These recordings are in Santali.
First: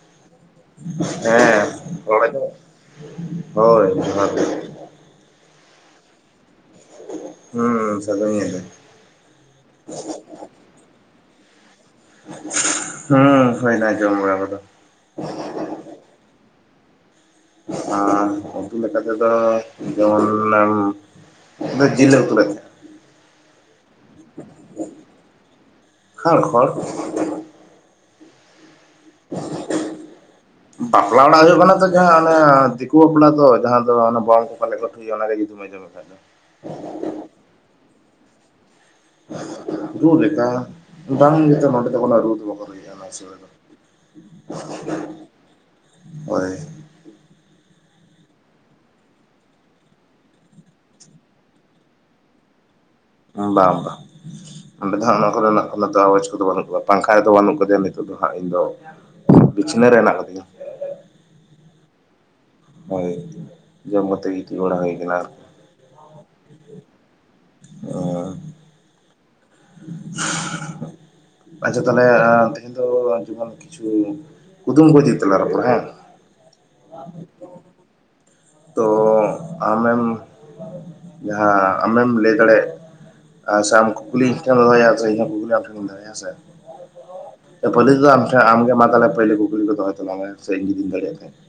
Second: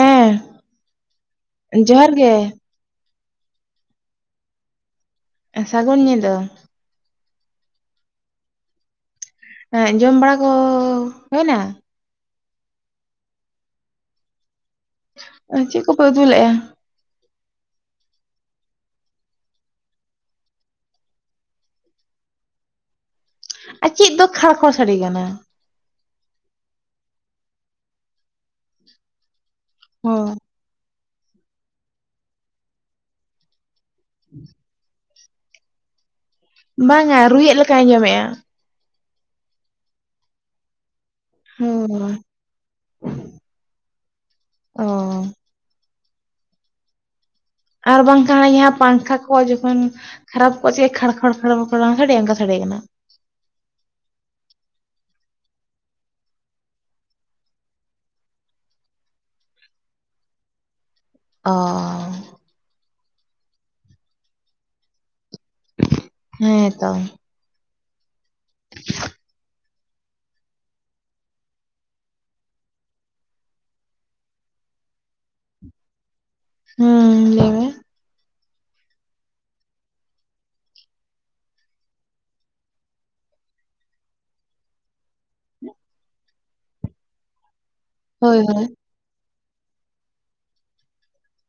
ᱦᱮᱸ ᱦᱮᱸ ᱡᱚᱦᱟᱨ ᱨᱚᱲ ᱜᱮ ᱟᱸᱡᱚᱢᱚᱜ ᱦᱳᱭ ᱡᱚᱦᱟᱨ ᱜᱮ ᱥᱟᱹᱜᱩᱱ ᱧᱤᱫᱟᱹ ᱦᱩᱸ ᱥᱟᱹᱜᱩᱱ ᱧᱤᱫᱟᱹ ᱦᱮ ᱡᱚᱢ ᱵᱟᱲᱟ ᱠᱚ ᱦᱳᱭᱱᱟ ᱦᱩᱸ ᱦᱳᱭᱱᱟ ᱡᱚᱢ ᱵᱟᱲᱟ ᱠᱚᱫᱚ ᱪᱤᱜ ᱠᱚᱯᱮ ᱩᱛᱩ ᱞᱮᱜ-ᱟ ᱟᱨ ᱩᱛᱩ ᱞᱮᱠᱟ ᱛᱮᱫᱚ ᱡᱮᱢᱚᱱ ᱞᱮᱫᱚ ᱡᱤᱞ ᱞᱮ ᱩᱛᱩ ᱞᱮᱫ ᱛᱟᱸᱦᱮᱜ-ᱟ ᱟᱨ ᱪᱮᱫ ᱫᱚ ᱠᱷᱟᱲ ᱠᱷᱚᱲ ᱥᱟᱰᱤ ᱠᱟᱱᱟ ᱠᱷᱟᱲ ᱠᱷᱚᱲ [inaudible] ᱦᱳᱭ ᱵᱟᱯᱞᱟ ᱚᱲᱟᱜ ᱦᱩᱭᱩᱜ ᱠᱟᱱᱟ ᱛᱚ ᱡᱟᱦᱟᱸ ᱚᱱᱟ ᱫᱤᱠᱩ ᱵᱟᱯᱞᱟ ᱛᱚ ᱡᱟᱦᱟᱸ ᱫᱚ ᱚᱱᱟ ᱵᱚᱢ ᱠᱚ ᱯᱟᱞᱮ ᱠᱚ ᱦᱩᱭ ᱚᱱᱟ ᱜᱮ ᱡᱩᱫᱤ ᱟᱢ ᱠᱟᱜ ᱵᱟᱝ-ᱟ ᱨᱩᱭᱮᱹᱜ ᱞᱮᱠᱟᱧᱸ ᱟᱸᱡᱚᱢᱮ-ᱟ ᱨᱩ ᱞᱮᱠᱟ ᱵᱟᱝ ᱡᱚ ᱱᱚᱰᱮ ᱫᱚ ᱦᱳᱭ ᱨᱩ ᱫᱚ ᱵᱟᱠᱚ ᱚᱱᱟ ᱥᱚᱢᱚᱭ ᱫᱚ ᱚ ᱦᱳᱭ ᱟᱨ ᱵᱟᱝᱠᱷᱟ ᱯᱟᱝᱠᱷᱟ ᱠᱚᱣᱟᱜ ᱡᱚᱠᱷᱚᱱ ᱠᱷᱟᱨᱟ ᱠᱚᱪ ᱠᱷᱚᱲ ᱠᱷᱚᱲ ᱠᱷᱚᱲ ᱠᱷᱚᱲᱟᱝ ᱠᱷᱰᱮᱟᱝᱜᱟ ᱥᱟᱰᱮ ᱠᱟᱱᱟ ᱵᱟᱝ ᱵᱟᱝ ᱚᱸᱰᱮ ᱫᱚ ᱦᱟᱸᱜ ᱚᱱᱟ ᱠᱚᱨᱮᱱᱟᱜ ᱟᱡᱽ ᱠᱚᱫᱚ ᱵᱟᱹᱱᱩᱜ ᱠᱟᱫᱟ ᱯᱟᱝᱠᱷᱟ ᱫᱚ ᱵᱟᱹᱱᱩᱜ ᱠᱟᱫᱮᱭᱟ ᱱᱤᱛᱚᱜ ᱫᱚ ᱦᱟᱸᱜ ᱤᱧ ᱫᱚ ᱵᱤᱪᱷᱱᱟᱹ ᱨᱮ ᱦᱮᱱᱟᱜ ᱠᱟᱫᱤᱧᱟ ᱚ ᱦᱳᱭ ᱡᱚᱢ ᱠᱟᱛᱮ ᱜᱤᱛᱤᱧ ᱵᱟᱲᱟ ᱦᱩᱭ ᱠᱟᱱᱟ ᱟᱨ ᱦᱮᱸ ᱛᱚ ᱚ [inaudible] ᱟᱪᱪᱷᱟ ᱛᱟᱦᱞᱮ ᱛᱮᱦᱮᱧ ᱫᱚ ᱡᱮᱢᱚᱱ ᱠᱤᱪᱷᱩ ᱠᱩᱫᱩᱢ ᱠᱚ ᱤᱫᱤ ᱠᱟᱛᱮ ᱞᱟᱜ ᱨᱚᱯᱚᱲ ᱟ ᱦᱮ ᱦᱩᱸ ᱞᱟᱭ ᱢᱮ ᱛᱚ ᱟᱢᱮᱢ ᱡᱟᱦᱟᱸ ᱟᱢᱮᱢ ᱞᱟᱹᱭ ᱫᱟᱲᱮᱭᱟᱜ ᱟᱥᱮ ᱟᱢ ᱠᱩᱠᱩᱞᱤᱧ ᱠᱚᱢ ᱫᱚᱦᱚᱭᱟ ᱯᱩᱭᱞᱩ ᱟᱢ ᱦᱳᱭ ᱦᱳᱭ ᱴᱮᱱ ᱤᱧ ᱯᱩᱭᱞᱩ ᱠᱩᱠᱞᱤ ᱫᱟᱦᱚᱭ ᱚᱛ ᱵᱟᱝ ᱮ ᱥᱮᱨᱮᱧ ᱡᱩᱤ ᱫᱟᱲᱮᱭᱟᱜ ᱛᱟᱦᱮᱸᱫ ᱠᱷᱚᱡ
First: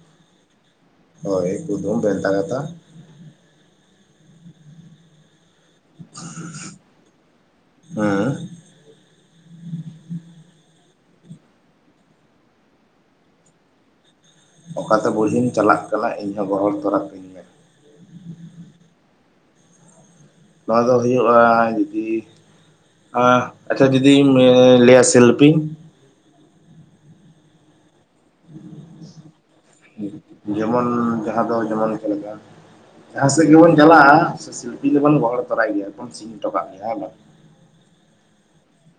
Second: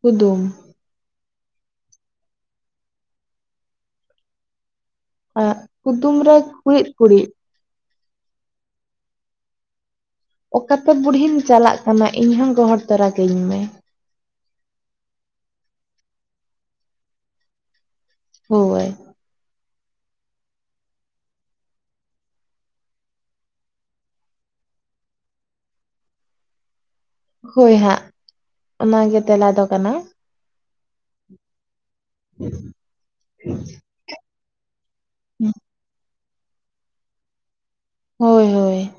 ᱠᱩᱫᱩᱢ ᱦᱳᱭ ᱠᱩᱫᱩᱢ ᱵᱷᱮᱱᱛᱟ ᱠᱟᱛᱷᱟ ᱠᱩᱫᱩᱢ ᱨᱮ ᱠᱩᱲᱤᱫ ᱠᱩᱲᱤᱫ ᱦᱮᱸ ᱚᱠᱟᱛᱮ ᱵᱩᱲᱦᱤᱧ ᱪᱟᱞᱟᱜ ᱠᱟᱱᱟ ᱤᱧ ᱦᱚᱸ ᱜᱚᱦᱚᱲ ᱛᱚᱨᱟ ᱠᱟᱧ ᱢᱮ ᱚᱠᱟᱛᱮ ᱵᱩᱲᱦᱤᱢ ᱪᱟᱞᱟᱜ ᱠᱟᱱᱟ ᱤᱧᱦᱚᱸ ᱜᱚᱦᱚᱲ ᱛᱚᱨᱟ ᱠᱤᱧ ᱦᱳᱭ ᱱᱚᱣᱟ ᱫᱚ ᱦᱩᱭᱩᱜᱼᱟ ᱡᱩᱫᱤ ᱟᱪᱪᱷᱟ ᱡᱩᱫᱤᱢ ᱞᱟᱹᱭᱟ ᱥᱤᱞᱯᱤᱧ ᱦᱳᱭ ᱦᱟᱸᱜ ᱚᱱᱟᱜᱮ ᱛᱮᱞᱟ ᱫᱚ ᱠᱟᱱᱟ ᱡᱮᱢᱚᱱ ᱡᱟᱦᱟᱸ ᱫᱚ ᱡᱮᱢᱚᱱ ᱪᱮᱫ ᱞᱮᱠᱟ ᱡᱟᱦᱟᱸ ᱥᱮᱫ ᱜᱮᱵᱚᱱ ᱪᱟᱞᱟᱜᱼᱟ ᱥᱤᱧᱯᱤᱧ ᱫᱚ ᱵᱚᱱ ᱜᱚᱦᱚᱲ ᱛᱚᱨᱚᱭ ᱜᱮᱭᱟ ᱥᱤᱧ ᱜᱮᱭᱟ᱾ ᱦᱳᱭ ᱦᱳᱭ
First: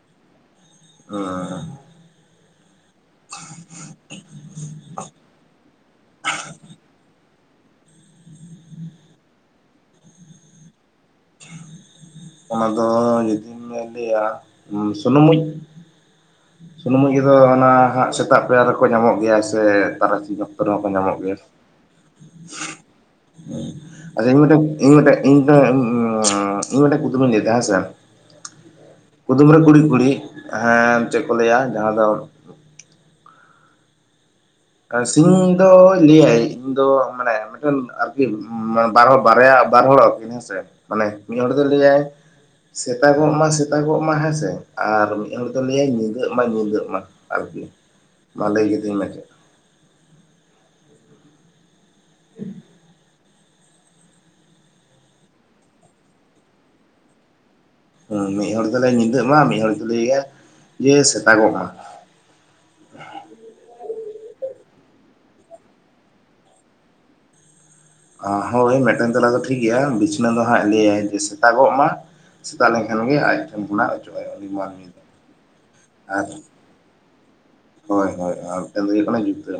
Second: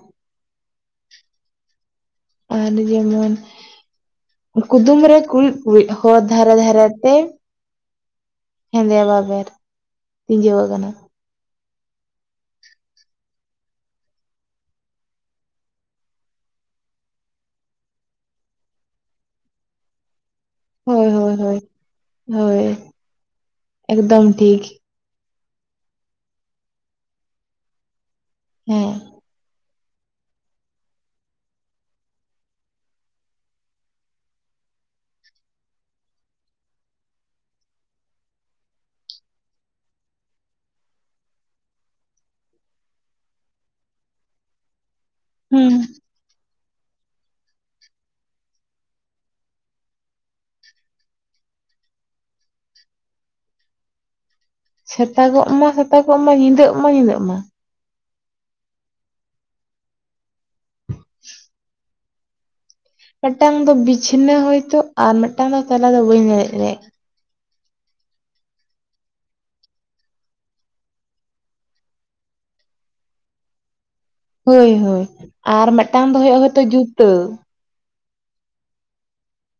ᱦᱚᱸᱻ ᱟᱨ ᱡᱮᱢᱚᱱ ᱠᱩᱫᱩᱢ ᱨᱮ ᱠᱩᱬᱤᱫ ᱠᱩᱬᱤᱫ ᱦᱚᱨ ᱫᱷᱟᱨᱮ ᱫᱷᱟᱨᱮ ᱛᱮ ᱦᱮᱸᱫᱮᱭᱟ ᱵᱟᱵᱮᱨ ᱛᱤᱡᱟᱹᱣᱟ ᱠᱟᱱᱟ᱾ ᱚᱱᱟ ᱫᱚ ᱡᱩᱫᱤᱢ ᱞᱟᱹᱭᱟ ᱥᱩᱱᱩᱢ ᱢᱩᱡ ᱥᱩᱱᱩᱢ ᱢᱩᱡ ᱫᱚ ᱚᱱᱟ ᱦᱟᱸᱜ ᱥᱮᱛᱟᱜ ᱯᱟᱭᱟᱨ ᱨᱮᱠᱚ ᱧᱟᱢᱚᱜ ᱜᱮᱭᱟ ᱥᱮ ᱛᱟᱨᱟᱥᱤᱧᱚᱜ ᱨᱚᱠᱚ ᱦᱳᱭ ᱧᱟᱢᱚᱜ ᱦᱳᱭ ᱜᱮᱭᱟ ᱦᱳᱭ ᱦᱳᱭ ᱮᱠᱫᱚᱢ ᱟᱪᱪᱷᱟ ᱤᱧ ᱢᱤᱫᱴᱮᱡ ᱴᱷᱤᱠ ᱤᱧ ᱢᱤᱫᱴᱮᱡ ᱤᱧ ᱤᱧ ᱢᱤᱫᱴᱟᱝ ᱠᱩᱫᱩᱢ ᱤᱧ ᱞᱟᱹᱭ ᱫᱟ ᱦᱮᱸ ᱠᱩᱫᱩᱢ ᱨᱮ ᱠᱩᱬᱤᱫ ᱠᱩᱬᱤᱫ ᱦᱮᱸ ᱪᱮᱫ ᱠᱚ ᱞᱟᱹᱭᱟ ᱡᱟᱦᱟᱸ ᱫᱚ ᱥᱤᱧ ᱫᱚ ᱞᱟᱹᱭᱟᱭ ᱤᱧ ᱫᱚ ᱢᱟᱱᱮ ᱢᱤᱫᱴᱮᱱ ᱟᱨᱠᱤ ᱵᱟᱨ ᱦᱚᱲ ᱵᱟᱨᱭᱟ ᱵᱟᱨ ᱦᱚᱲ ᱟᱠᱤᱱ ᱦᱮᱸᱥᱮ ᱢᱟᱱᱮ ᱢᱤᱫ ᱦᱚᱲ ᱫᱚᱭ ᱞᱟᱹᱭᱟᱭ ᱥᱮᱛᱟᱜᱚᱜ ᱢᱟ ᱥᱮᱛᱟᱜᱚᱜ ᱢᱟ ᱦᱮᱸᱥᱮ ᱟᱨ ᱤᱧ ᱦᱚᱲ ᱫᱚ ᱦᱩᱸ ᱞᱟᱹᱭ ᱟ ᱧᱤᱫᱟᱹᱜ ᱢᱟ ᱧᱤᱫᱟᱹᱜ ᱢᱟ ᱟᱨᱠᱤ ᱢᱟ ᱞᱟᱹᱭ ᱠᱟᱛᱤᱧ ᱢᱮ ᱪᱮᱫ? ᱥᱮᱛᱟᱜᱚᱜ ᱢᱟ ᱥᱮᱛᱟᱜᱚᱜ ᱢᱟ ᱧᱤᱫᱟᱹᱜ ᱢᱟ ᱧᱤᱫᱟᱹᱜ ᱢᱟ ᱦᱮᱸ ᱢᱤᱫ ᱦᱚᱲ ᱫᱚ ᱞᱟᱹᱭᱟ ᱧᱤᱫᱟᱹᱜ ᱢᱟ ᱢᱤᱫ ᱦᱚᱲ ᱫᱚ ᱞᱟᱹᱭᱟ ᱡᱮ ᱥᱮᱛᱟᱜᱚᱜ ᱢᱟ ᱢᱤᱫᱴᱟᱝ ᱫᱚ ᱵᱤᱪᱷᱱᱟᱹ ᱦᱳᱭᱛᱚ ᱟᱨ ᱢᱤᱫᱴᱟᱝ ᱫᱚ ᱛᱟᱦᱞᱮ ᱫᱚ ᱵᱟᱹᱧ ᱞᱟᱹᱭ ᱫᱟᱲᱮᱭᱟᱜᱼᱟ ᱦᱳᱭ ᱢᱮᱫᱴᱮᱱ ᱛᱮᱞᱟ ᱫᱚ ᱴᱷᱤᱠ ᱜᱮᱭᱟ ᱵᱤᱪᱷᱱᱟᱹ ᱫᱚ ᱦᱟᱸᱜ ᱞᱟᱹᱭᱟ ᱥᱮᱛᱟᱜᱚᱜ ᱢᱟ ᱥᱮᱛᱟᱜ ᱞᱮᱱᱠᱷᱟᱱ ᱜᱮ ᱟᱡ ᱴᱷᱮᱱ ᱠᱷᱚᱱᱟᱜ ᱚᱪᱚᱜ ᱟᱭ ᱩᱱᱤ ᱦᱳᱭ ᱢᱟᱹᱱᱢᱤ ᱫᱚ ᱦᱳᱭ ᱟᱨ ᱢᱤᱫᱴᱟᱝ ᱫᱚ ᱟᱨ ᱦᱩᱭᱩᱜᱼᱟ ᱦᱳᱭᱛᱳ ᱡᱩᱛᱟᱹ ᱦᱳᱭ ᱦᱳᱭ ᱟᱨ ᱢᱮᱫᱴᱮᱱ ᱫᱚ ᱦᱩᱭᱩᱜ ᱠᱟᱱᱟ ᱡᱩᱛᱟ.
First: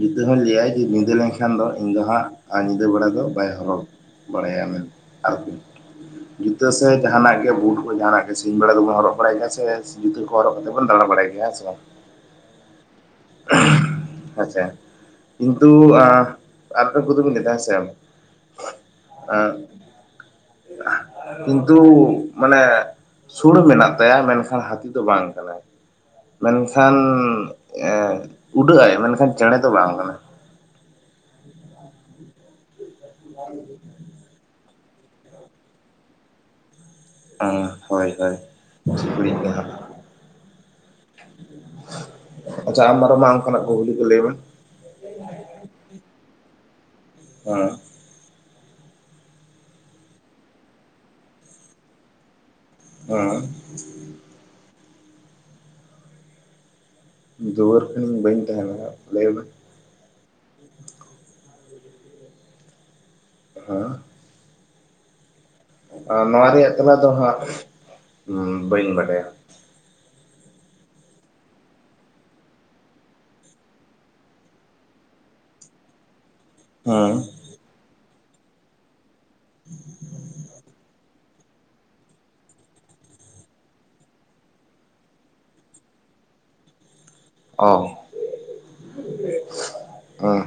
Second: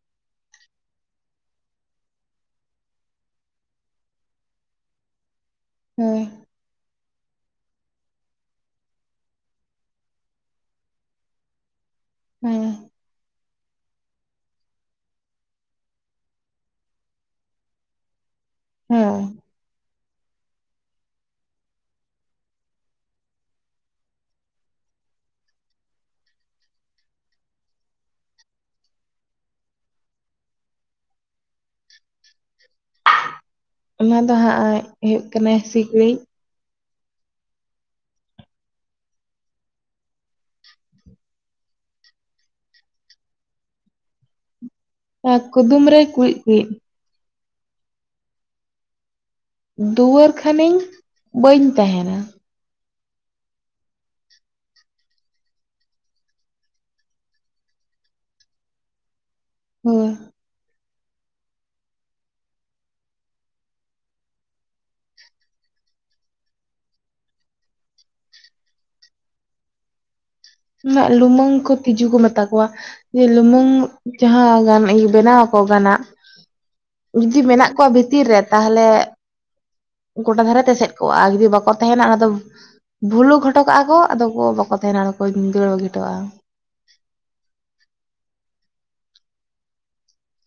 ᱡᱤᱛᱟᱹ ᱦᱚᱸᱭ ᱞᱟᱹᱭᱟ ᱡᱮ ᱧᱤᱫᱟᱹ ᱞᱮᱱᱠᱷᱟᱱ ᱫᱚ ᱤᱧ ᱫᱚ ᱦᱟᱸᱜ ᱟᱨ ᱧᱤᱫᱟᱹ ᱵᱮᱲᱟ ᱫᱚ ᱵᱟᱭ ᱦᱚᱨᱚᱜᱟ ᱵᱟᱲᱟᱭᱟ ᱢᱮᱱ ᱟᱨᱠᱤ ᱦᱳᱭ ᱡᱩᱛᱟᱹ ᱥᱮᱫ ᱡᱟᱦᱟᱱᱟᱜ ᱜᱮ ᱵᱩᱴ ᱠᱚ ᱡᱟᱦᱟᱱᱟᱜ ᱜᱮ ᱥᱤᱧ ᱵᱮᱲᱟ ᱫᱚᱵᱚᱱ ᱦᱚᱨᱚᱜ ᱵᱟᱲᱟᱭ ᱜᱮᱭᱟ ᱥᱮ ᱡᱩᱛᱟᱹ ᱠᱚ ᱦᱚᱨᱚᱜ ᱠᱟᱛᱮ ᱵᱚᱱ ᱫᱟᱬᱟ ᱵᱟᱲᱟᱭ ᱜᱮᱭᱟ ᱦᱮᱸ ᱥᱮ ᱵᱟᱝ ᱦᱮᱸ ᱟᱪᱪᱷᱟ ᱠᱤᱱᱛᱩ ᱟᱨ ᱢᱤᱫᱴᱟᱝ ᱠᱩᱫᱩᱢᱤᱧ ᱞᱟᱹᱭ ᱫᱟ ᱦᱮᱸᱥᱮ ᱦᱮᱸ ᱮᱸᱜ ᱠᱤᱱᱛᱩ ᱢᱟᱱᱮ ᱥᱩᱬ ᱢᱮᱱᱟᱜ ᱛᱟᱭᱟ ᱢᱮᱱᱠᱷᱟᱱ ᱦᱟᱹᱛᱤ ᱫᱚ ᱵᱟᱝ ᱠᱟᱱᱟᱭ ᱢᱮᱱᱠᱷᱟᱱ ᱮᱸ ᱩᱰᱟᱹᱜ ᱟᱭ ᱢᱮᱱᱠᱷᱟᱱ ᱪᱮᱬᱮ ᱫᱚ ᱵᱟᱝ ᱠᱟᱱᱟᱭ [unintelligible] ᱱᱚᱣᱟ ᱟ ᱫᱚ ᱦᱟᱸᱜ ᱦᱩᱭᱩᱜ ᱠᱟᱱᱟᱭ ᱥᱤᱠᱬᱤᱡ ᱚᱸ ᱦᱳᱭ ᱦᱳᱭ ᱴᱷᱤᱠ ᱵᱤᱱ ᱞᱟᱹᱭ ᱠᱮᱜᱼᱟ ᱟᱪᱪᱷᱟ ᱟᱢ ᱟᱨᱚ ᱢᱟ ᱚᱱᱠᱟᱱᱟᱜ ᱠᱩᱠᱞᱤ ᱠᱚ ᱞᱟᱹᱭ ᱢᱮ ᱠᱩᱫᱩᱢ ᱨᱮ ᱠᱩᱬᱤᱫ ᱠᱩᱬᱤᱫ ᱦᱮᱸ ᱫᱩᱣᱟᱹᱨ ᱠᱷᱟᱱᱤᱧ ᱵᱟᱹᱧ ᱛᱟᱦᱮᱱᱟ ᱦᱮᱸ ᱫᱩᱣᱟᱹᱨ ᱠᱷᱟᱱᱤᱧ ᱵᱟᱹᱧ ᱛᱟᱦᱮᱱᱟ ᱞᱟᱹᱭ ᱢᱮ ᱦᱳᱭ ᱦᱮᱸ ᱱᱚᱣᱟ ᱨᱮᱭᱟᱜ ᱛᱮᱞᱟ ᱫᱚ ᱦᱟᱸᱜ ᱵᱟᱹᱧ ᱵᱟᱰᱟᱭᱟ ᱱᱟᱜ ᱞᱩᱢᱟᱹᱝ ᱠᱚ ᱛᱤᱡᱩ ᱠᱚ ᱢᱮᱛᱟ ᱠᱚᱣᱟ ᱡᱮ ᱞᱩᱢᱩᱝ ᱡᱟᱦᱟᱸ ᱜᱟᱱ ᱵᱮᱱᱟᱣ ᱟᱠᱚ ᱜᱟᱱᱟᱜ ᱦᱮᱸ ᱡᱩᱫᱤ ᱢᱮᱱᱟᱜ ᱠᱚᱣᱟ ᱵᱷᱤᱛᱤᱨ ᱨᱮ ᱛᱟᱦᱚᱞᱮ [inaudible] ᱜᱚᱴᱟ ᱫᱷᱟᱨᱮ ᱛᱮ ᱮᱥᱮᱫ ᱠᱚᱜᱼᱟ ᱟᱨ ᱡᱩᱫᱤ ᱵᱟᱠᱚ ᱛᱟᱦᱮᱱᱟ ᱚᱱᱟ ᱫᱚ ᱵᱷᱩᱞᱩᱠ ᱦᱚᱴᱚ ᱠᱟᱜᱼᱟ ᱠᱚ ᱟᱫᱚ ᱠᱚ ᱵᱟᱠᱚ ᱛᱟᱦᱮᱱᱟ ᱟᱫᱚ ᱠᱚ ᱫᱟᱹᱲ ᱵᱟᱜᱤ ᱦᱚᱴᱚᱣᱟᱜᱼᱟ ᱚ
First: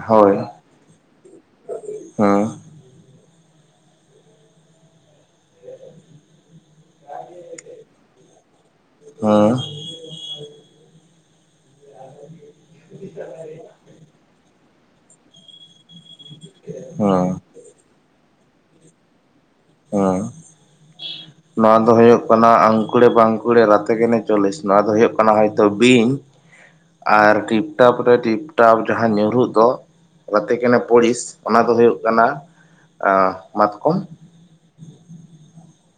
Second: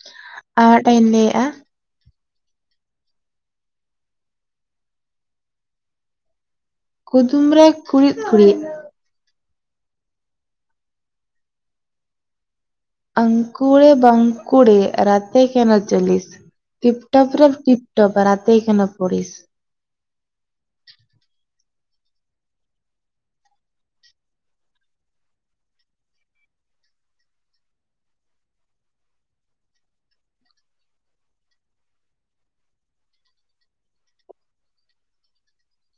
ᱦᱳᱭ ᱟᱨ ᱢᱤᱫᱴᱟᱝ ᱤᱧ ᱞᱟᱹᱭᱮᱜᱼᱟ ᱦᱮᱸ ᱠᱩᱫᱩᱢ ᱨᱮ ᱠᱩᱬᱤᱫ ᱠᱩᱬᱤᱫ ᱦᱩᱸ ᱟᱝᱠᱩᱲᱮ ᱵᱟᱝᱠᱩᱲᱮ ᱨᱟᱛᱮ ᱠᱮᱱᱚ ᱪᱚᱞᱤᱥ ᱴᱤᱯᱴᱟᱯ ᱦᱮᱸ ᱨᱮ ᱴᱤᱯ ᱼᱼ ᱴᱚᱯ ᱨᱟᱛᱮ ᱠᱮᱱᱳ ᱯᱚᱲᱤᱥ ᱦᱮᱸ [inaudible] ᱱᱚᱣᱟ ᱫᱚ ᱦᱩᱭᱩᱜ ᱠᱟᱱᱟ ᱟᱝᱠᱩᱲᱮ ᱵᱟᱝᱠᱩᱲᱮ ᱨᱟᱛᱮ ᱠᱮᱱᱮ ᱪᱚᱞᱤᱥ ᱱᱚᱣᱟ ᱫᱚ ᱦᱩᱭᱩᱜ ᱠᱟᱱᱟ ᱦᱚᱭᱛᱳ ᱵᱤᱧ ᱟᱨ ᱴᱤᱯᱴᱟᱯ ᱨᱮ ᱴᱤᱯᱴᱟᱯ ᱡᱟᱦᱟᱸ ᱧᱩᱨᱩᱜ ᱫᱚ ᱨᱟᱛᱮ ᱠᱮᱱᱮ ᱯᱚᱲᱤᱥ ᱚᱱᱟ ᱫᱚ ᱦᱩᱭᱩᱜ ᱠᱟᱱᱟ [unintelligible] ᱢᱟᱛᱠᱚᱢ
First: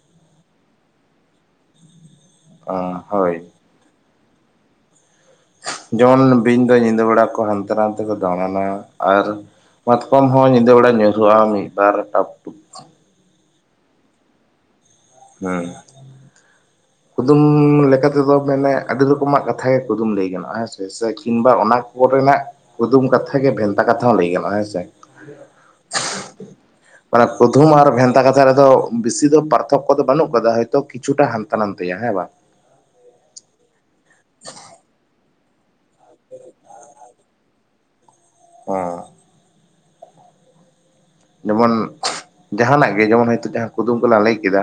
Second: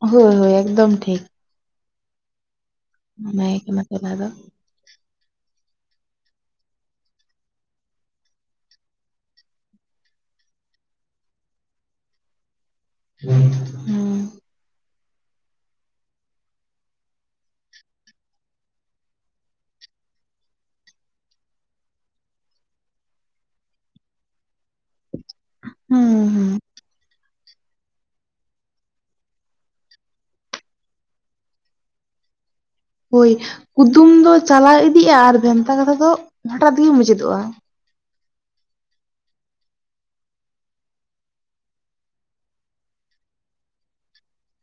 ᱦᱳᱭ ᱦᱳᱭ ᱮᱠᱫᱚᱢ ᱴᱷᱤᱠ ᱦᱳᱭ ᱢᱟᱹᱭᱤᱠ ᱚᱱᱟ ᱯᱚᱨᱮ ᱟᱫᱚ ᱡᱮᱢᱚᱱ ᱵᱤᱧ ᱫᱚ ᱧᱤᱫᱟᱹ ᱵᱮᱲᱟ ᱠᱚ ᱦᱟᱱᱛᱮ ᱱᱷᱟᱛᱮ ᱠᱚ ᱫᱟᱬᱟᱱᱟ ᱟᱨ ᱢᱟᱛᱠᱚᱢ ᱦᱚᱸ ᱧᱤᱫᱟᱹ ᱵᱮᱲᱟ ᱧᱩᱨᱩᱜᱼᱟ ᱢᱤᱫᱵᱟᱨ ᱴᱟᱯ ᱴᱩᱯ [unintelligible] ᱦᱮᱸ [inaudible] ᱠᱩᱫᱩᱢ ᱞᱮᱠᱟᱛᱮᱫᱚ ᱢᱟᱱᱮ ᱟᱹᱰᱤ ᱨᱚᱠᱚᱢᱟᱜ ᱠᱟᱛᱷᱟ ᱜᱮ ᱠᱩᱫᱩᱢ ᱞᱟᱹᱭ ᱜᱟᱱᱚᱜᱼᱟ ᱦᱮᱸ ᱥᱮ ᱥᱮ ᱠᱤᱝᱵᱟ ᱚᱱᱟ ᱯᱚᱨᱮᱱᱟᱜ ᱠᱩᱫᱩᱢ ᱠᱟᱛᱷᱟ ᱜᱮ ᱵᱷᱮᱱᱛᱟ ᱠᱟᱛᱷᱟ ᱦᱚᱸ ᱞᱟᱹᱭ ᱜᱟᱱᱚᱜᱼᱟ ᱦᱮᱸᱥᱮ [inaudible] [unintelligible] ᱢᱟᱱᱮ ᱠᱩᱫᱩᱢ ᱟᱨ ᱵᱷᱮᱱᱛᱟ ᱠᱟᱛᱷᱟ ᱨᱮᱫᱚ ᱵᱮᱥᱤ ᱫᱚ [unintelligible] [unintelligible] ᱠᱚᱫᱚ ᱵᱟᱹᱱᱩᱜ ᱠᱟᱫᱟ ᱦᱚᱭᱛᱚ ᱠᱤᱪᱷᱩᱴᱟ ᱦᱟᱱᱛᱮ ᱱᱷᱟᱛᱮᱭᱟ ᱦᱮᱸ ᱵᱟᱝ ᱦᱳᱭ ᱠᱩᱫᱩᱢ ᱫᱚ ᱪᱟᱞᱟᱣ ᱤᱫᱤᱜᱼᱟ ᱟᱨ ᱵᱷᱮᱱᱛᱟ ᱠᱟᱛᱷᱟ ᱫᱚ ᱦᱚᱴᱟᱛ ᱜᱮ ᱢᱩᱪᱟᱹᱫᱚᱜᱼᱟ [unintelligible] ᱡᱮᱢᱚᱱ ᱡᱟᱦᱟᱱᱟᱜ ᱜᱮ ᱡᱮᱢᱚᱱ ᱦᱚᱭᱛᱳ ᱡᱟᱦᱟᱸ ᱠᱩᱫᱩᱢ ᱠᱚᱞᱮ ᱞᱟᱹᱭ ᱠᱮᱫᱟ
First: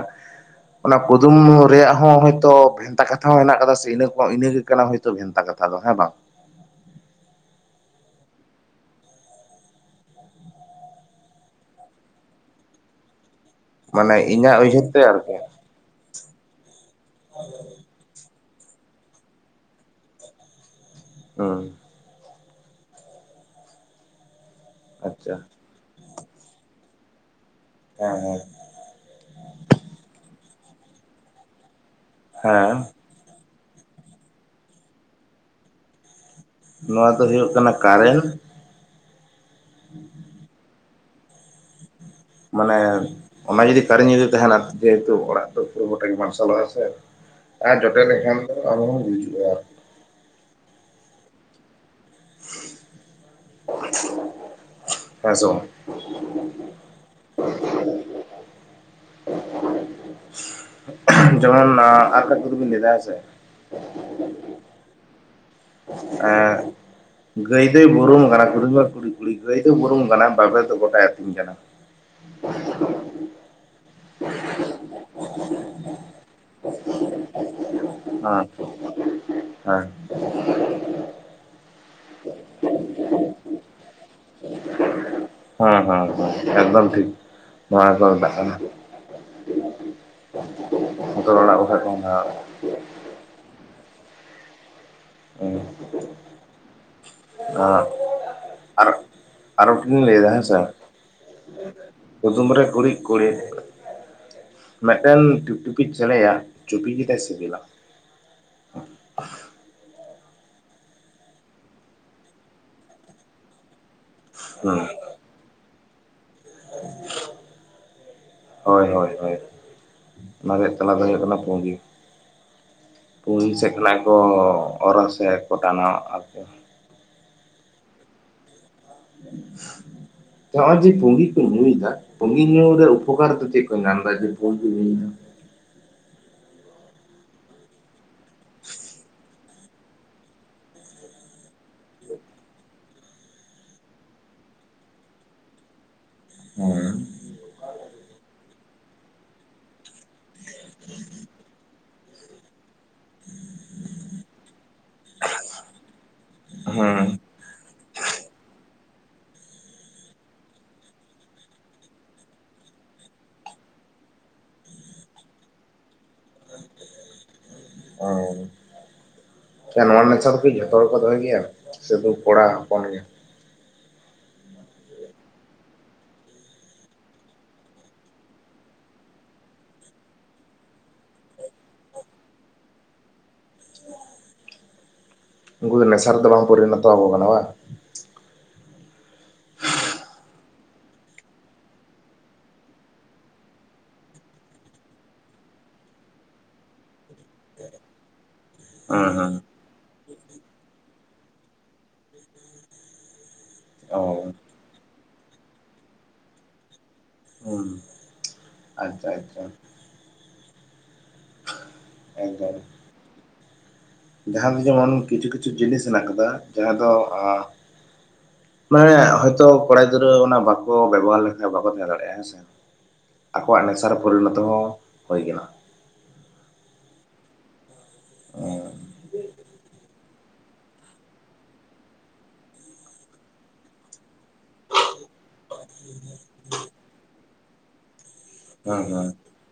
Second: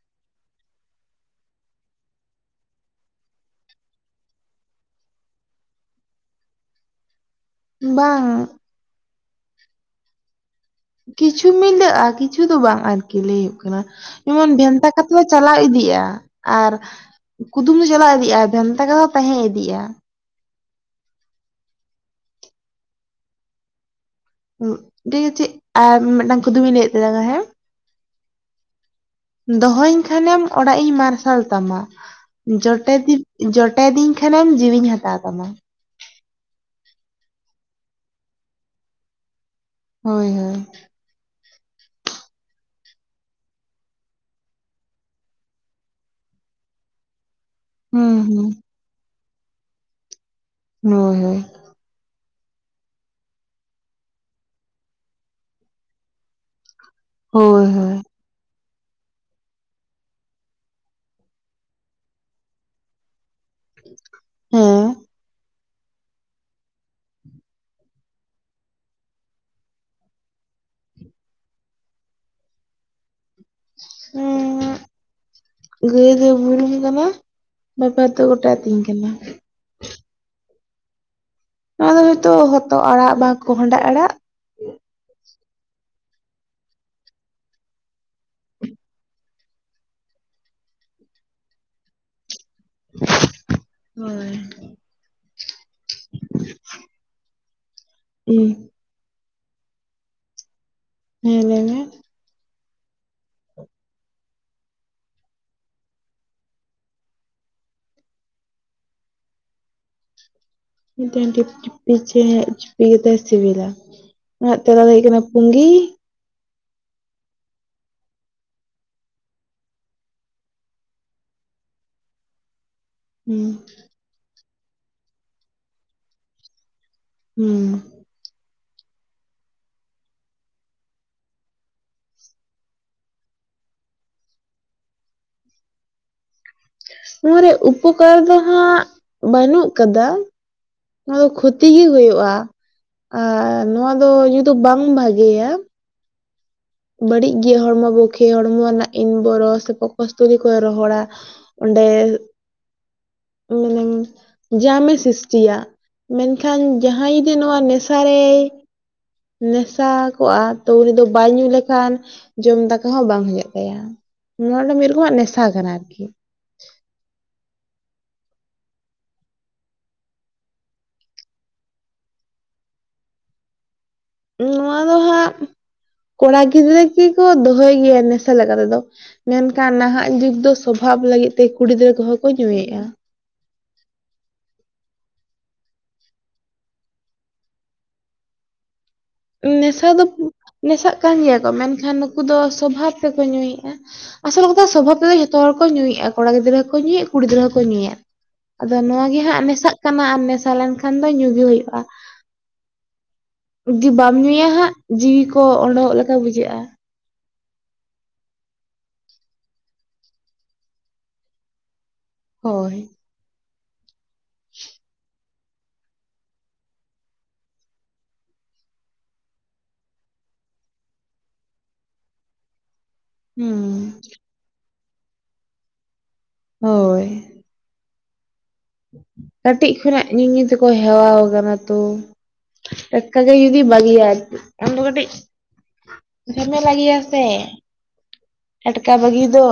ᱚᱱᱟ ᱠᱩᱫᱩᱢ ᱨᱮᱭᱟᱜ ᱦᱚᱸ ᱦᱚᱭᱛᱚ [unintelligible] ᱵᱷᱮᱱᱛᱟ ᱠᱟᱛᱷᱟ ᱦᱚᱸ ᱦᱮᱱᱟᱜ ᱠᱟᱫᱟ ᱥᱮ ᱤᱱᱟᱹ ᱠᱚ ᱤᱱᱟᱹᱜᱮ ᱠᱟᱱᱟ ᱦᱚᱭᱛᱚ ᱵᱷᱮᱱᱛᱟ ᱠᱟᱛᱷᱟ ᱫᱚ ᱦᱮᱸ ᱵᱟᱝ ᱵᱟᱝ ᱠᱤᱪᱷᱩ ᱢᱤᱞᱟᱹᱜᱼᱟ ᱠᱤᱪᱷᱩ ᱫᱚ ᱵᱟᱝ ᱟᱨ [unintelligible] ᱞᱟᱹᱭ ᱦᱩᱭᱩᱜ ᱠᱟᱱᱟ ᱢᱟᱱᱮ ᱡᱮᱢᱚᱱ ᱤᱧᱟᱹᱜ ᱩᱭᱦᱟᱹᱨ ᱵᱷᱮᱱᱛᱟ ᱛᱮ ᱠᱟᱛᱷᱟ ᱫᱚ ᱟᱨᱠᱤ ᱪᱟᱞᱟᱣ ᱤᱫᱤᱜᱼᱟ ᱟᱨ ᱠᱩᱫᱩᱢ ᱫᱚ ᱪᱟᱞᱟᱣ ᱤᱫᱤᱜᱼᱟ ᱵᱷᱮᱱᱛᱟ ᱠᱟᱛᱷᱟ ᱫᱚ ᱛᱟᱦᱮᱸ ᱤᱫᱤᱜᱼᱟ ᱦᱮᱸ [unintelligible] ᱴᱷᱤᱠ ᱟᱪᱷᱮ ᱟᱪᱪᱷᱟ ᱟᱨ ᱢᱤᱫᱴᱟᱝ ᱠᱩᱫᱩᱢᱤᱧ ᱞᱟᱹᱭᱮᱫ ᱛᱟᱞᱟᱝᱟ ᱦᱮᱸ ᱦᱮᱸ ᱦᱮᱸ ᱫᱚᱦᱚᱧ ᱠᱷᱟᱱᱮᱢ ᱚᱲᱟᱜ ᱤᱧ ᱢᱟᱨᱥᱟᱞ ᱛᱟᱢᱟ ᱦᱮᱸ [unintelligible] ᱡᱚᱴᱮᱫᱤᱧ ᱠᱷᱟᱱᱮᱢ ᱡᱤᱣᱤᱧ ᱦᱟᱛᱟᱣ ᱛᱟᱢᱟ ᱱᱚᱣᱟ ᱫᱚ ᱦᱩᱭᱩᱜ ᱠᱟᱱᱟ ᱠᱟᱨᱮᱱᱴ ᱦᱳᱭ ᱦᱳᱭ ᱢᱟᱱᱮ ᱚᱱᱟ ᱡᱩᱫᱤ ᱠᱟᱨᱮᱱᱴ ᱡᱩᱫᱤ ᱛᱟᱦᱮᱱᱟ ᱡᱮᱦᱩᱛᱩ ᱚᱲᱟᱜ ᱫᱚ ᱯᱩᱨᱟᱹ ᱜᱚᱴᱟᱜᱮ ᱢᱟᱨᱥᱟᱞᱚᱜᱼᱟ ᱥᱮ ᱟᱨ ᱡᱚᱴᱮᱫ ᱦᱩᱸ ᱞᱮᱠᱷᱟᱱ ᱦᱩᱸ ᱫᱚ ᱟᱵᱚ ᱵᱚᱱ ᱜᱩᱡᱩᱜᱼᱟ ᱦᱳᱭ ᱦᱳᱭ [inaudible] ᱦᱮᱸᱥᱮ ᱵᱟᱝ ᱦᱳᱭ ᱦᱳᱭ ᱡᱮᱢᱚᱱ ᱟᱨ ᱠᱟᱹᱴᱤᱡ ᱪᱩᱞᱩᱝ ᱤᱧ ᱞᱟᱹᱭ ᱮᱫᱟ ᱦᱮᱸᱥᱮ [inaudible] ᱦᱮᱸ [unintelligible] ᱜᱟᱹᱭ ᱫᱚᱭ ᱵᱩᱨᱩᱢ ᱠᱟᱱᱟ ᱠᱩᱫᱩᱢ ᱨᱮ ᱠᱩᱬᱤᱫ-ᱠᱩᱬᱤᱫ ᱜᱟᱹᱭ ᱫᱚᱭ ᱵᱩᱨᱩᱢ ᱠᱟᱱᱟ ᱵᱟᱵᱮᱨ ᱫᱚ ᱜᱚᱴᱟᱭ ᱟᱹᱛᱤᱧ ᱠᱟᱱᱟ [unintelligible] ᱜᱟᱹᱭ ᱫᱚᱭ ᱵᱩᱨᱩᱢ ᱠᱟᱱᱟ ᱵᱟᱵᱟ ᱫᱚ ᱜᱚᱴᱟ ᱦᱮᱸ ᱟᱹᱛᱤᱧ ᱠᱟᱱᱟ ᱦᱮᱸ [inaudible] ᱱᱚᱣᱟ ᱫᱚ ᱦᱚᱭᱛᱚ ᱦᱚᱛᱚᱫ ᱟᱲᱟᱜ ᱵᱟ ᱠᱚᱸᱦᱰᱟ ᱟᱲᱟᱜ ᱦᱮᱸ ᱦᱮᱸ ᱦᱮᱸ ᱮᱠᱫᱚᱢ ᱴᱷᱤᱠ ᱱᱚᱣᱟ ᱜᱮᱠᱚ ᱢᱮᱛᱟᱜ ᱠᱟᱱᱟ [inaudible] [inaudible] ᱦᱚᱛᱚᱫ ᱟᱲᱟᱜ ᱵᱟᱠᱷᱟᱡ ᱠᱚᱸᱦᱰᱟ ᱟᱲᱟᱜ [inaudible] ᱦᱳᱭ ᱦᱮᱸ [unintelligible] [unintelligible] ᱦᱩᱸ ᱟᱨᱚ ᱢᱤᱫᱴᱮᱱᱤᱧ ᱞᱟᱹᱭ ᱮᱫᱟ ᱦᱮᱸᱥᱮ ᱦᱮᱸ ᱞᱮᱭᱢᱮ ᱠᱩᱫᱩᱢ ᱨᱮ ᱠᱩᱲᱤᱫ ᱠᱩᱲᱤᱫᱼᱼ ᱢᱤᱫᱴᱮᱱ ᱴᱤᱯ ᱴᱤᱯᱤ ᱪᱮᱬᱮᱭᱟᱜ ᱪᱩᱯᱤ ᱜᱮᱛᱟᱭ ᱥᱤᱵᱤᱞᱟ ᱢᱤᱫᱴᱮᱱ ᱢᱤᱯ ᱴᱤᱯᱤ ᱪᱮᱸᱦᱮᱭᱟᱜ ᱪᱩᱯᱤ ᱜᱮᱛᱟᱭ ᱥᱤᱵᱤᱞᱟ ᱚᱱᱟ ᱛᱮᱞᱟ ᱦᱩᱸ ᱫᱚ ᱦᱩᱭᱩᱜ ᱠᱟᱱᱟᱼᱼ ᱯᱩᱸᱜᱤ [inaudible] ᱦᱳᱭ ᱦᱳᱭ ᱦᱳᱭ ᱚᱱᱟ ᱨᱮᱭᱟᱜ ᱛᱮᱞᱟ ᱫᱚ ᱦᱩᱭᱩᱜ ᱠᱟᱱᱟ ᱯᱩᱸᱜᱤ ᱯᱩᱸᱜᱤ ᱥᱮᱫ ᱦᱩᱸ ᱠᱷᱚᱱᱟᱜ ᱠᱚ ᱚᱨᱟ ᱥᱮ ᱟᱨᱠᱚ ᱴᱟᱱᱣᱟ ᱟᱠᱤ ᱦᱩᱸ ᱛᱚ ᱦᱚᱸᱼᱚᱭ ᱡᱮ ᱯᱩᱸᱜᱤ ᱠᱚ ᱧᱩᱭᱫᱟ ᱯᱩᱸᱜᱤ ᱧᱩᱨᱮ ᱩᱯᱚᱠᱟᱨ ᱫᱚ ᱪᱮᱫ ᱠᱚ ᱧᱟᱢ ᱫᱟ ᱡᱮ ᱯᱩᱸᱜᱤ ᱠᱚ ᱧᱩᱭᱫᱟ ᱱᱚᱣᱟ ᱨᱮᱭᱟᱜ ᱩᱯᱚᱠᱟᱨ ᱫᱚ ᱦᱟᱸᱜ ᱵᱟᱹᱱᱩᱜ ᱠᱟᱫᱟ ᱱᱚᱣᱟ ᱫᱚ ᱠᱷᱚᱛᱤ ᱜᱮ ᱦᱩᱭᱩᱜᱼᱟ ᱟᱨ ᱱᱚᱣᱟ ᱫᱚ ᱧᱩ ᱫᱚ ᱵᱟᱝ ᱵᱷᱟᱜᱮᱭᱟ ᱦᱩᱸ ᱵᱟᱹᱲᱤᱡ ᱜᱮᱭᱟ ᱦᱚᱲᱢᱚ ᱯᱚᱠᱠᱷᱮ ᱦᱚᱲᱢᱚ ᱨᱮᱱᱟᱜ ᱤᱱ ᱵᱚᱨᱚ ᱥᱮ ᱯᱚᱠᱚᱥᱛᱚᱞᱤ ᱠᱚᱭ ᱨᱚᱦᱚᱲᱟ ᱚᱸᱰᱮ ᱢᱟᱱᱮᱢ ᱡᱟᱢᱮ ᱥᱤᱥᱴᱤᱭᱟ ᱢᱮᱱᱠᱷᱟᱱ ᱦᱮᱸ ᱡᱟᱦᱟᱸᱭ ᱡᱩᱫᱤ ᱱᱚᱣᱟ ᱱᱮᱥᱟ ᱨᱮᱭ ᱢᱮᱥᱟ ᱠᱚᱜᱼᱟ ᱛᱚ ᱩᱱᱤ ᱫᱚ ᱵᱟᱭ ᱧᱩ ᱞᱮᱠᱷᱟᱱ ᱡᱚᱢ ᱫᱟᱠᱟ ᱦᱚᱸ ᱵᱟᱝ ᱦᱟᱡᱟᱜ ᱛᱟᱭᱟ᱾ ᱱᱚᱣᱟ ᱫᱚ ᱢᱤᱫ ᱨᱚᱠᱚᱢᱟᱜ ᱱᱮᱥᱟ ᱠᱟᱱᱟ ᱟᱨ ᱠᱤ᱾ ᱦᱳᱭ ᱱᱚᱣᱟ ᱱᱮᱥᱟ ᱫᱚ ᱠᱤ ᱡᱷᱚᱛᱚ ᱦᱚᱲᱠᱚ ᱫᱚᱦᱚᱭ ᱜᱮᱭᱟ, ᱥᱩᱫᱩ ᱠᱚᱲᱟ ᱦᱚᱯᱚᱱ ᱜᱮ ᱱᱚᱣᱟ ᱫᱚ ᱦᱟᱸᱜ [inaudible] ᱠᱚᱲᱟ ᱜᱤᱫᱽᱨᱟᱹ ᱜᱮᱠᱚ ᱫᱚᱦᱚᱭ ᱜᱮᱭᱟ ᱱᱮᱥᱟ ᱞᱮᱠᱟ ᱛᱮᱫᱚ, ᱢᱮᱱᱠᱷᱟᱱ ᱱᱟᱦᱟᱜ ᱡᱩᱜᱽ ᱫᱚ ᱥᱚᱵᱷᱟᱵ ᱞᱟᱹᱜᱤᱫ ᱛᱮ ᱠᱩᱲᱤ ᱜᱤᱫᱽᱨᱟᱹ ᱠᱚᱦᱚᱸ ᱠᱚ ᱧᱩᱭᱮᱫᱼᱟ᱾ ᱩᱱᱠᱩ ᱫᱚ ᱱᱮᱥᱟ ᱨᱮᱫᱚ ᱵᱟᱝ ᱯᱚᱨᱤᱱᱚᱛᱚ ᱟᱠᱚ ᱠᱟᱱᱟ᱾ ᱱᱮᱥᱟ ᱫᱚ ᱱᱮᱥᱟᱜ ᱠᱟᱱ ᱜᱮᱭᱟ ᱠᱚ ᱢᱮᱱᱠᱷᱟᱱ, ᱱᱩᱠᱩ ᱫᱚ ᱥᱚᱵᱷᱟᱵ ᱛᱮᱠᱚ ᱧᱩᱭᱮᱫᱼᱟ᱾ ᱟᱥᱚᱞ ᱠᱟᱛᱷᱟ ᱥᱚᱵᱷᱟᱵᱽ ᱛᱮᱫᱚ ᱡᱚᱛᱚ ᱦᱚᱲ ᱠᱚ ᱧᱩᱭᱟ, ᱠᱚᱲᱟ ᱜᱤᱫᱽᱨᱟᱹ ᱦᱚᱸᱠᱚ ᱧᱩᱭᱮᱫ ᱠᱩᱲᱤ ᱜᱤᱫᱽᱟᱹ ᱦᱚᱸ ᱠᱚ ᱧᱩᱭᱮᱫ ᱟᱫᱚ ᱱᱚᱣᱟ ᱦᱮᱸ ᱜᱮ ᱦᱮᱸ ᱦᱟᱸᱜ ᱢᱮᱥᱟᱜ ᱠᱟᱱᱟ, ᱟᱨ ᱢᱮᱥᱟ ᱞᱮᱱᱠᱷᱟᱱ ᱫᱚ ᱧᱩ ᱜᱮ ᱦᱩᱭᱩᱜᱼᱟ᱾ ᱡᱩᱫᱤ ᱚ ᱵᱟᱢ ᱧᱩᱭᱟ ᱦᱟᱸᱜ ᱡᱤᱣᱤ ᱠᱚ ᱚᱸᱰᱚᱠᱚᱜ ᱞᱮᱠᱟ ᱵᱩᱡᱷᱟᱹᱜᱼᱟ᱾ ᱦᱩᱸ ᱟᱪᱪᱷᱟ ᱟᱪᱪᱷᱟ ᱦᱳᱭ ᱡᱟᱸᱦᱟ ᱫᱚ ᱡᱮᱢᱚᱱ ᱠᱤᱪᱷᱩ ᱠᱤᱪᱷᱩ ᱡᱤᱱᱤᱥ ᱢᱮᱱᱟᱜ ᱟᱠᱟᱫᱟ, ᱡᱟᱸᱦᱟ ᱫᱚ ᱢᱟᱱᱮ ᱦᱚᱭᱛᱚ ᱠᱚᱲᱟ ᱜᱤᱫᱽᱨᱟᱹ ᱚᱱᱟ ᱵᱟᱠᱚ ᱵᱮᱵᱚᱦᱟᱨ ᱞᱮᱠᱷᱟᱱ ᱵᱟᱠᱚ ᱛᱟᱦᱮᱸ ᱫᱟᱲᱮᱭᱟᱜᱼᱟ ᱦᱮᱸ ᱥᱮ ᱦᱩᱸ ᱟᱠᱚᱣᱟᱜ ᱱᱮᱥᱟᱨᱮ ᱯᱚᱨᱤᱱᱚᱛᱚ ᱦᱚᱸ ᱦᱩᱭ ᱠᱟᱱᱟ᱾ ᱦᱳᱭ ᱚᱸ ᱠᱟᱹᱴᱤᱡ ᱠᱷᱚᱱᱟᱜ ᱧᱩ ᱧᱩ ᱛᱮᱠᱚ ᱦᱮᱣᱟᱣ ᱠᱟᱱᱟ ᱛᱚ, ᱴᱟᱴᱠᱟ ᱜᱮ ᱡᱩᱫᱤ ᱵᱟᱹᱜᱤᱭᱟᱭ ᱟᱢᱫᱚ ᱠᱟᱹᱴᱤᱡ ᱡᱷᱟᱢᱮᱞᱟ ᱜᱮᱭᱟ ᱥᱮ ᱴᱟᱴᱠᱟ ᱦᱮᱸ ᱵᱟᱹᱜᱤ ᱫᱚ,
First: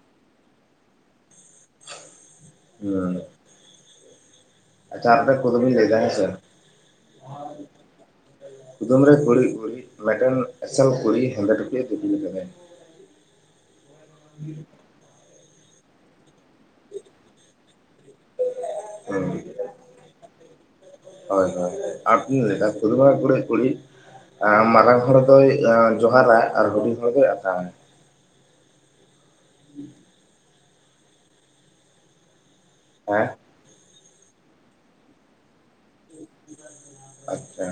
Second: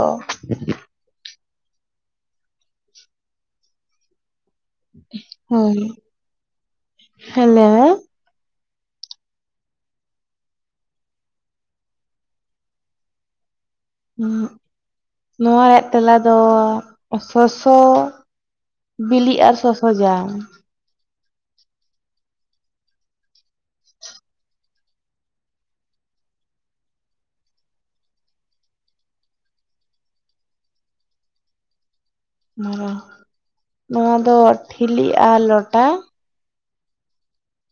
ᱦᱳᱭ ᱟᱪᱷᱷᱟ ᱟᱨ ᱢᱤᱫᱴᱟᱝ ᱠᱚᱫᱚᱢ ᱤᱧ ᱦᱳᱭ ᱞᱟᱹᱭ‌ᱮᱫᱟ ᱦᱮ ᱥᱮ, ᱦᱮᱞᱳ ᱠᱩᱫᱩᱢ ᱨᱮ ᱠᱩᱬᱤᱫ ᱠᱩᱬᱤᱫ ᱢᱤᱫᱴᱮᱱ ᱮᱥᱮᱞ ᱠᱩᱲᱤ ᱦᱮᱸᱫᱮ ᱴᱩᱠᱩᱢ ᱮ ᱫᱤᱯᱤᱞ ᱟᱠᱟᱫᱟᱭ [inaudible] ᱱᱚᱣᱟ ᱨᱮᱭᱟᱜ ᱛᱮᱞᱟ ᱫᱚ ᱥᱚᱥᱚ᱾ ᱦᱮᱸ ᱵᱤᱞᱤ ᱟᱨ ᱥᱚᱥᱚ ᱡᱟᱝ᱾ ᱦᱳᱭ ᱦᱳᱭ, ᱟᱨ ᱢᱤᱫᱴᱮᱱ ᱞᱟᱹᱭ ᱫᱟ ᱠᱩᱫᱩᱢ ᱨᱮ ᱠᱩᱬᱤᱫ ᱠᱩᱬᱤᱫ ᱢᱟᱨᱟᱝ ᱦᱚᱲ ᱫᱚᱭ ᱡᱚᱦᱟᱨᱼᱟ ᱟᱨ ᱦᱩᱰᱤᱧ ᱦᱚᱲ ᱫᱚᱭ ᱟᱛᱟᱝ [inaudible] ᱱᱚᱣᱟ ᱫᱚ ᱦᱮᱸ ᱱᱚᱣᱟ ᱫᱚ ᱴᱷᱤᱞᱤᱜ ᱟᱨ ᱞᱚᱴᱟ᱾ ᱟᱪᱪᱷᱟ,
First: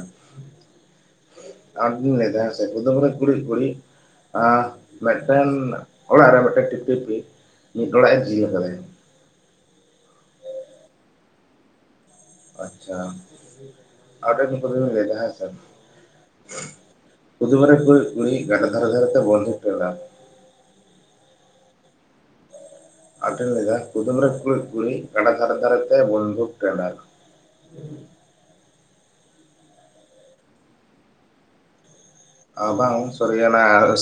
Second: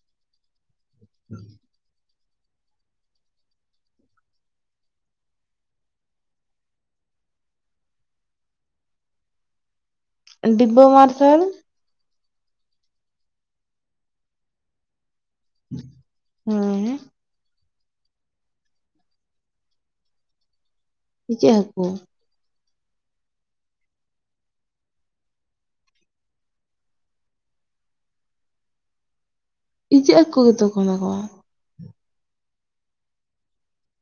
ᱤᱧ ᱞᱟᱹᱭ ᱮᱫᱟ ᱠᱩᱫᱩᱢ ᱨᱮ ᱠᱩᱬᱤᱫ ᱠᱩᱬᱤᱫ, ᱟᱜ ᱢᱤᱫᱴᱮᱱ ᱚᱲᱟᱜ ᱨᱮ ᱢᱤᱫᱴᱮᱱ ᱴᱤᱯᱤᱯᱤ ᱢᱤᱫ ᱚᱲᱟᱜ ᱮ ᱡᱤᱞ ᱟᱠᱟᱫᱟᱭ? ᱰᱤᱵᱟᱹ ᱢᱟᱨᱥᱟᱞ᱾ ᱟᱪᱪᱷᱟ ᱟᱨ ᱢᱤᱫᱴᱮᱱ ᱠᱩᱫᱩᱢ ᱤᱧ ᱞᱟᱹᱭ ᱮᱫᱟ ᱦᱮᱸᱥᱮ? ᱦᱮ ᱠᱩᱫᱩᱢ ᱨᱮ ᱠᱩᱬᱤᱫ ᱠᱩᱬᱤᱫ ᱜᱟᱰᱟ ᱫᱷᱟᱨᱮ ᱫᱷᱟᱨᱮ ᱛᱮ ᱵᱚᱱᱫᱩᱠ ᱴᱮᱸᱱᱰᱟᱨ? ᱤᱪᱷᱟᱹᱜ ᱦᱟᱠᱳ᱾ ᱟᱨ ᱢᱤᱫᱴᱮᱱ ᱞᱟᱹᱭ ᱮᱫᱟ ᱠᱩᱫᱩᱢ ᱨᱮ ᱠᱩᱬᱤᱫ ᱠᱩᱬᱤᱫ ᱜᱟᱰᱟ ᱫᱷᱟᱨᱮ ᱫᱷᱟᱨᱮ ᱛᱮ ᱵᱚᱱᱫᱩᱠ ᱴᱮᱸᱱᱰᱟᱨ? ᱤᱪᱷᱟᱹᱜ ᱦᱟᱠᱳ ᱜᱮᱛᱚ ᱠᱟᱱᱟ ᱠᱚ᱾ ᱟᱨ ᱵᱟᱝ ᱥᱚᱨᱤ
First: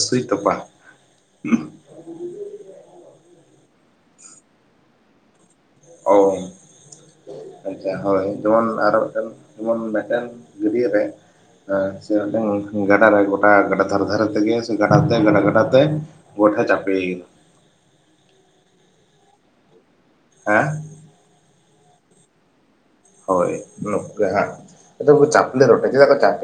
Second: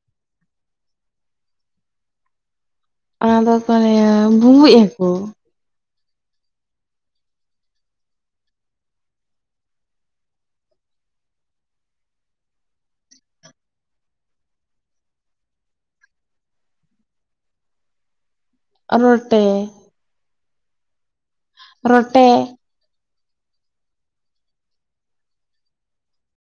ᱥᱩᱭ ᱛᱚᱯᱟ? ᱚᱱᱟ ᱫᱚ ᱛᱟᱦᱚᱞᱮ ᱵᱩᱵᱩᱝ ᱦᱟᱠᱳ᱾ ᱚ ᱟᱪᱪᱷᱟ ᱦᱳᱭ ᱡᱮᱢᱚᱱ ᱟᱨ ᱢᱤᱫᱴᱮᱱ ᱜᱟᱹᱰᱭᱟᱹ ᱨᱮ᱾ ᱦᱮ ᱥᱮ ᱜᱟᱰᱟ ᱨᱮ ᱜᱚᱴᱟ ᱜᱟᱰᱟ ᱫᱷᱟᱨᱮ ᱫᱷᱟᱨᱮ ᱛᱮᱜᱮ ᱥᱮ ᱜᱟᱰᱟ ᱛᱮ ᱜᱟᱰᱟ ᱜᱟᱰᱟ ᱛᱮ, ᱜᱳᱴᱟ ᱪᱟᱯᱮ? ᱨᱚᱴᱮ᱾ ᱦᱮᱸ ᱨᱚᱴᱮ ᱦᱳᱭ ᱱᱚᱠᱩ ᱜᱮ ᱦᱟᱸᱜ ᱪᱟᱯᱞᱮ ᱨᱚᱴᱮ ᱪᱮᱫᱟᱜ ᱠᱚ ᱪᱟᱯᱮ?